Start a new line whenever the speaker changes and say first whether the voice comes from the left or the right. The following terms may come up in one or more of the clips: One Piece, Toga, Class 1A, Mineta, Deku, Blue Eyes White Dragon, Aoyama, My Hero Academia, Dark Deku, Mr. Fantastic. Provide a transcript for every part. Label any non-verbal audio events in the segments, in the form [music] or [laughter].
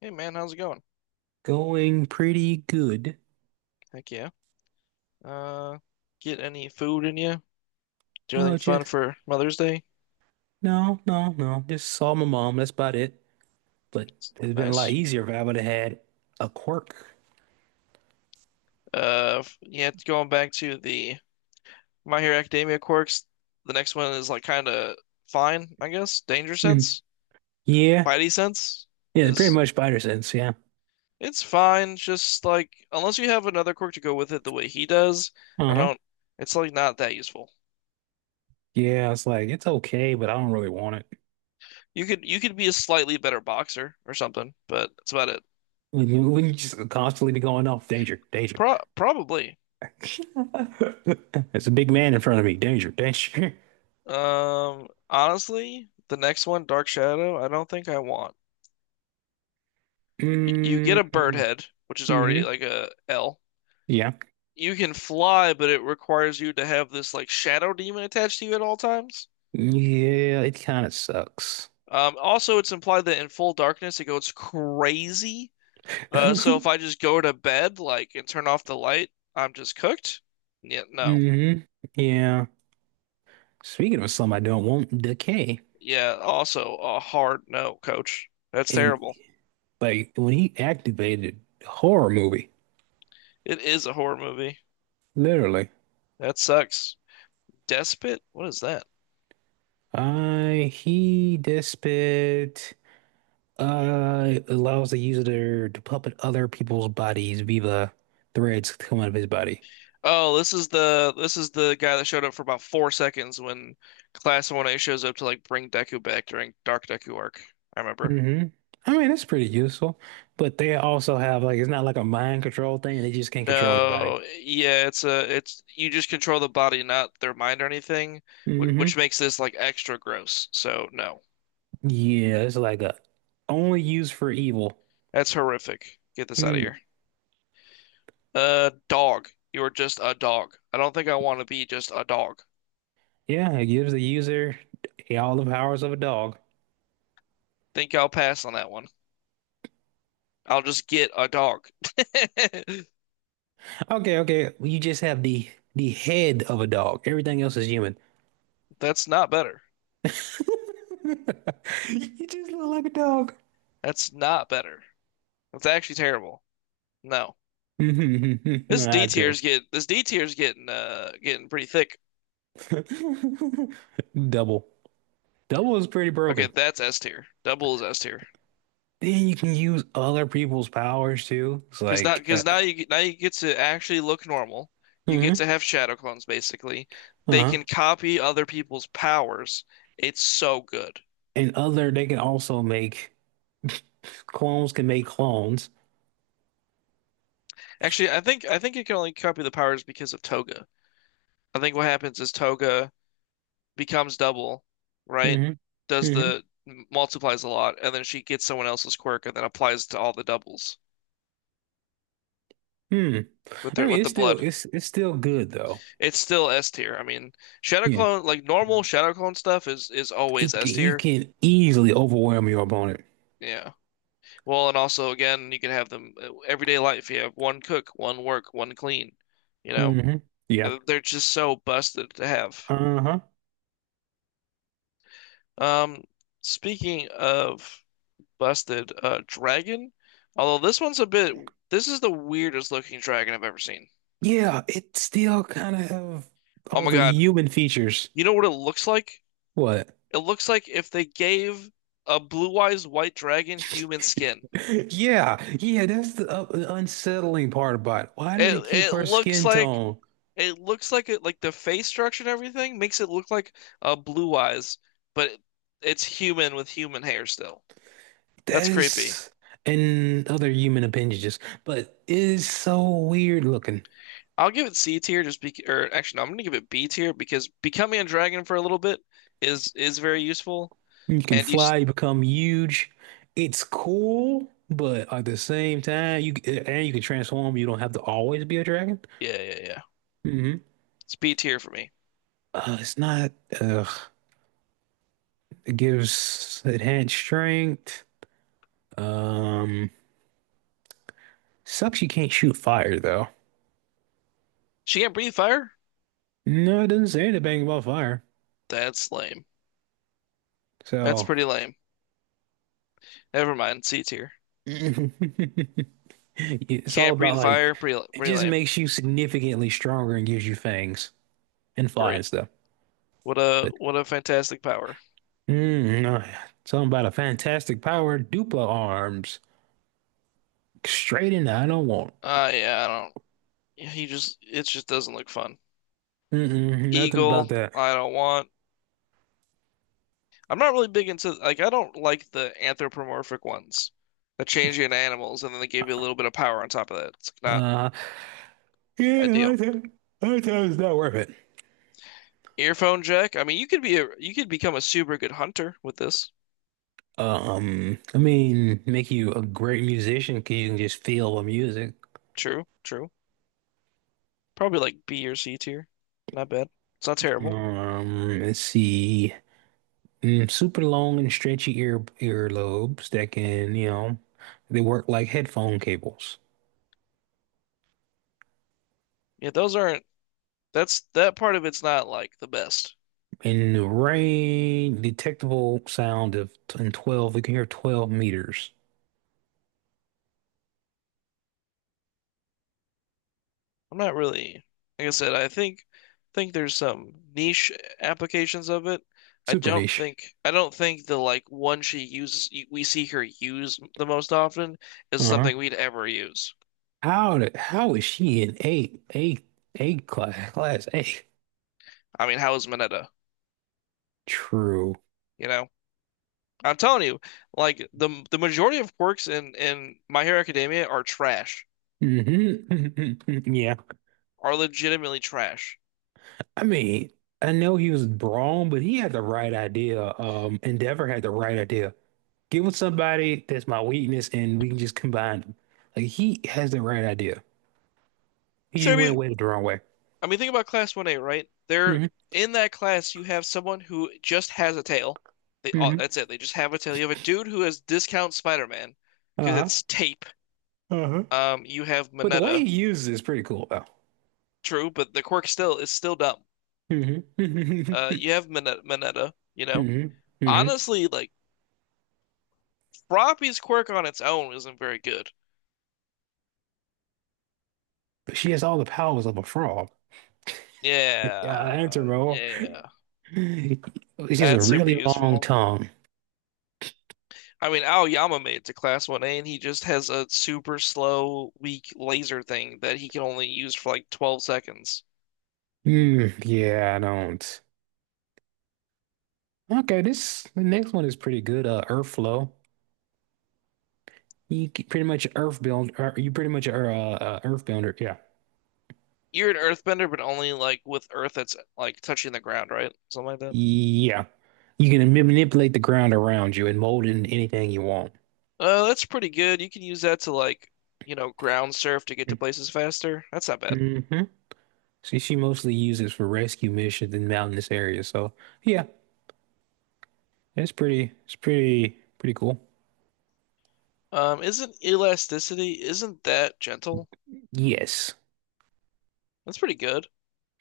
left: Hey man, how's it going?
right: Going pretty good.
left: Heck yeah. Uh, get any food in you? Do
right: Oh,
left: anything fun
right: just
left: for Mother's Day?
right: no, no, no. Just saw my mom. That's about it. But it's been a lot
left: Nice.
right: easier if I would have had a quirk.
left: Yeah, going back to the My Hero Academia quirks, the next one is like kind of fine, I guess. Danger
right: Hmm.
left: sense,
right: Yeah,
left: Spidey sense
right: yeah. Pretty
left: is
right: much spider sense. Yeah.
left: it's fine. Just like unless you have another quirk to go with it the way he does, I
right: Uh-huh.
left: don't. It's like not that useful.
right: Yeah. I was like, it's okay, but I don't really want it.
left: You could be a slightly better boxer or something, but that's about it.
right: When you just constantly be going off, danger, danger.
left: Probably.
right: [laughs] There's a big man in front of me. Danger, danger.
left: Honestly, the next one, Dark Shadow, I don't think I want. You get a bird
right: [laughs]
left: head, which is already
right: Mm-hmm.
left: like a L.
right: Yeah.
left: You can fly, but it requires you to have this like shadow demon attached to you at all times.
right: Yeah. It kind of sucks.
left: Also, it's implied that in full darkness it goes crazy. So if I
right: [laughs]
left: just go to bed like and turn off the light, I'm just cooked. Yeah, no.
right: Hmm. Yeah. Speaking of some I don't want, Decay.
left: Yeah, also a hard no, coach. That's
right: And
left: terrible.
right: like when he activated horror movie,
left: It is a horror movie.
right: literally.
left: That sucks. Despot? What is that?
right: I He, Despot, allows the user to puppet other people's bodies via threads coming out of his body.
left: Oh, this is the guy that showed up for about 4 seconds when Class 1A shows up to like bring Deku back during Dark Deku arc. I remember.
right: hmm I mean, that's pretty useful. But they also have, like, it's not like a mind control thing, they just can't control their body.
left: No, yeah, it's you just control the body, not their mind or anything, which
right: Hmm.
left: makes this like extra gross. So no,
right: Yeah, it's like a, only used for evil.
left: that's horrific. Get this out of
right: Hmm.
left: here. Dog, you are just a dog. I don't think I want to be just a dog.
right: Yeah, it gives the user all the powers of a dog.
left: Think I'll pass on that one. I'll just get a dog. [laughs]
right: Okay, okay. Well, you just have the head of a dog. Everything else is human.
left: That's not better.
right: [laughs] You just look like a dog.
left: That's not better. It's actually terrible. No.
right: [laughs] Mhm,
left: This
right: I
left: D
right: agree.
left: tier's get this D tier's getting getting pretty thick.
right: [laughs] Double. Double is pretty
left: Okay,
right: broken.
left: that's S tier. Double is S tier.
right: Then you can use other people's powers too. It's
left: Because now,
right: like,
left: because now you now you get to actually look normal. You get
right: hmm,
left: to have shadow clones basically. They
right: uh-huh.
left: can copy other people's powers. It's so good.
right: And other, they can also make. [laughs] Clones can make clones.
left: Actually, I think you can only copy the powers because of Toga. I think what happens is Toga becomes double, right?
right: Hmm.
left: Does
right: Hmm.
left: the multiplies a lot, and then she gets someone else's quirk and then applies to all the doubles
right: Hmm.
left: with
right: I
left: their with
right: mean,
left: the
right: it's still
left: blood.
right: it's it's still good though.
left: It's still S tier. I mean, Shadow
right: Yeah,
left: Clone, like normal Shadow Clone stuff is always S
right: you
left: tier.
right: can easily overwhelm your opponent.
left: Yeah. Well, and also again, you can have them everyday life. You have one cook, one work, one clean. You know,
right: Hmm. Yeah.
left: They're just so busted to have.
right: Uh-huh.
left: Um, Speaking of busted, dragon. Although this one's a bit, This is the weirdest looking dragon I've ever seen.
right: Yeah, it still kind of have
left: Oh
right: all
left: my
right: the
left: God.
right: human features.
left: You know what it looks like?
right: What? [laughs]
left: It looks like if they gave a blue-eyes white dragon human skin.
right: Yeah, yeah, that's the unsettling part about it. Why does
left: It
right: it keep
left: it
right: her
left: looks
right: skin
left: like
right: tone?
left: it looks like it like the face structure and everything makes it look like Blue Eyes, but it, it's human with human hair still.
right: That
left: That's creepy.
right: is, and other human appendages, but it is so weird looking.
left: I'll give it C tier just be or actually no, I'm gonna give it B tier because becoming a dragon for a little bit is very useful
right: You can
left: and
right: fly, you become huge. It's cool, but at the same time, you can transform. You don't have to always be a dragon.
left: yeah yeah.
right: hmm
left: It's B tier for me.
right: It's not. Uh, it gives enhanced strength. Um, Sucks. You can't shoot fire though.
left: She can't breathe fire?
right: No, it doesn't say anything about fire.
left: That's lame. That's
right: So
left: pretty lame. Never mind, C tier.
right: [laughs] it's all
left: Can't
right: about,
left: breathe
right: like,
left: fire?
right: it
left: Pretty
right: just
left: lame.
right: makes you significantly stronger and gives you fangs and
left: Great.
right: flies though.
left: What a fantastic power.
right: Mm, uh, Something about a fantastic power, Dupla arms. Straight in, I don't want.
left: Yeah, I don't. Yeah, he just it just doesn't look fun.
right: Mm-mm, nothing about
left: Eagle,
right: that.
left: I don't want. I'm not really big into like I don't like the anthropomorphic ones that change you into animals and then they give you a little bit of power on top of that. It's not
right: Uh, yeah,
left: ideal.
right: I think it's not worth it.
left: Earphone jack. I mean, you could become a super good hunter with this.
right: I mean, make you a great musician because you can just feel the music.
left: True, true. Probably like B or C tier. Not bad. It's not terrible.
right: Let's see. Super long and stretchy earlobes that can, they work like headphone cables.
left: Yeah, those aren't. That's that part of it's not like the best.
right: In the rain, detectable sound of in 12, we can hear 12 meters.
left: I'm not really, Like I said, I think there's some niche applications of it.
right: Super niche.
left: I don't think the like one she uses we see her use the most often is
right: Uh-huh.
left: something we'd ever use.
right: How is she in class eight?
left: I mean, how is Mineta?
right: True.
left: You know, I'm telling you, like the majority of quirks in My Hero Academia are trash,
right: Mm-hmm. [laughs] Yeah.
left: are legitimately trash.
right: I mean, I know he was wrong, but he had the right idea. Endeavor had the right idea. Give with somebody that's my weakness and we can just combine them. Like, he has the right idea. He just
left: So
right: went with it the wrong way.
left: I mean, think about Class 1A, right? They're
right: Mm-hmm.
left: in that class. You have someone who just has a tail. They all,
right: Mm-hmm.
left: that's it. They just have a tail. You have a dude who has discount Spider-Man because
right: Uh-huh.
left: it's tape.
right: Uh-huh.
left: You have
right: But the way
left: Mineta,
right: he uses it is pretty cool, though.
left: true, but the quirk still is still dumb.
right: Mm-hmm.
left: You
right: [laughs]
left: have Mineta, you know.
right: Mm-hmm. Mm-hmm. Mm-hmm.
left: Honestly, like Froppy's quirk on its own isn't very good.
right: She has all the powers of a frog. Yeah,
left: Yeah,
right: answer, bro.
left: yeah,
right: It's just a
left: that's super
right: really long
left: useful.
right: tongue.
left: I mean, Aoyama made it to Class 1A, and he just has a super slow, weak laser thing that he can only use for like 12 seconds.
right: Hmm. Yeah, I don't. Okay, this the next one is pretty good. Earth Flow. You pretty much Earth build. You pretty much are Earth builder. Yeah,
left: You're an earthbender, but only like with earth that's like touching the ground, right? Something like that.
right: yeah. You can manipulate the ground around you and mold it into anything you want.
left: That's pretty good. You can use that to like, you know, ground surf to get to places faster. That's not bad.
right: hmm she mostly uses for rescue missions in mountainous areas. So yeah, it's pretty cool.
left: Isn't elasticity, isn't that gentle?
right: Yes.
left: That's pretty good.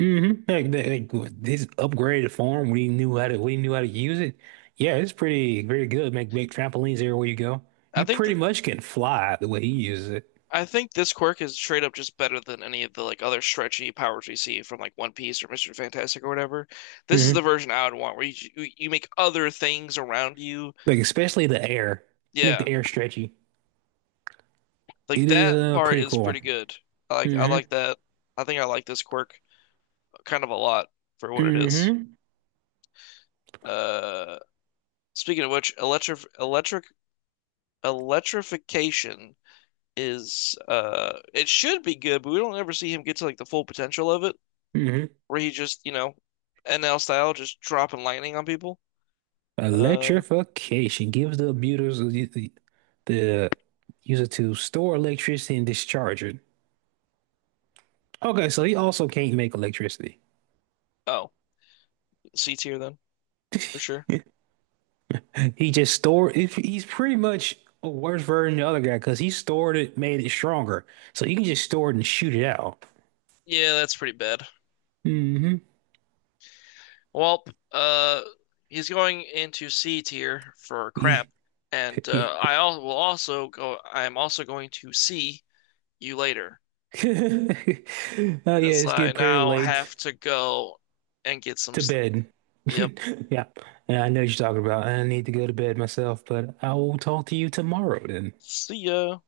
right: Mm-hmm. Like, this upgraded farm, we knew how to use it. Yeah, it's pretty good. Make trampolines everywhere you go.
left: I
right: You
left: think
right: pretty
left: th
right: much can fly the way he uses it.
left: I think this quirk is straight up just better than any of the like other stretchy powers we see from like One Piece or Mr. Fantastic or whatever. This is the
right: hmm
left: version I would want where you make other things around you.
right: Like, especially the air. To make
left: Yeah,
right: the air stretchy.
left: like
right: It is
left: that part
right: pretty
left: is
right: cool.
left: pretty good. I
right: hmm
left: like that. I think I like this quirk kind of a lot for what it is.
right: hmm
left: Uh, Speaking of which, electric electric electrification is it should be good, but we don't ever see him get to like the full potential of it.
right: hmm
left: Where he just, you know, NL style, just dropping lightning on people. Uh
right: Electrification gives the abusers the user to store electricity and discharge it. Okay, so he also can't make electricity.
left: oh, C tier then for sure.
right: [laughs] He just stored if he's pretty much a worse version than the other guy because he stored it, made it stronger. So you can just store it and shoot it out.
left: Yeah, that's pretty bad.
right: Hmm.
left: Well, uh, he's going into C tier for crap,
right: [laughs] Oh,
left: and I al will also go. I am also going to see you later,
right: yeah,
left: as
right: it's
left: I
right: getting pretty
left: now
right: late
left: have to go and get some
right: to
left: sleep.
right: bed.
left: Yep.
right: [laughs] Yeah. And I know what you're talking about. I need to go to bed myself, but I will talk to you tomorrow then.
left: See ya.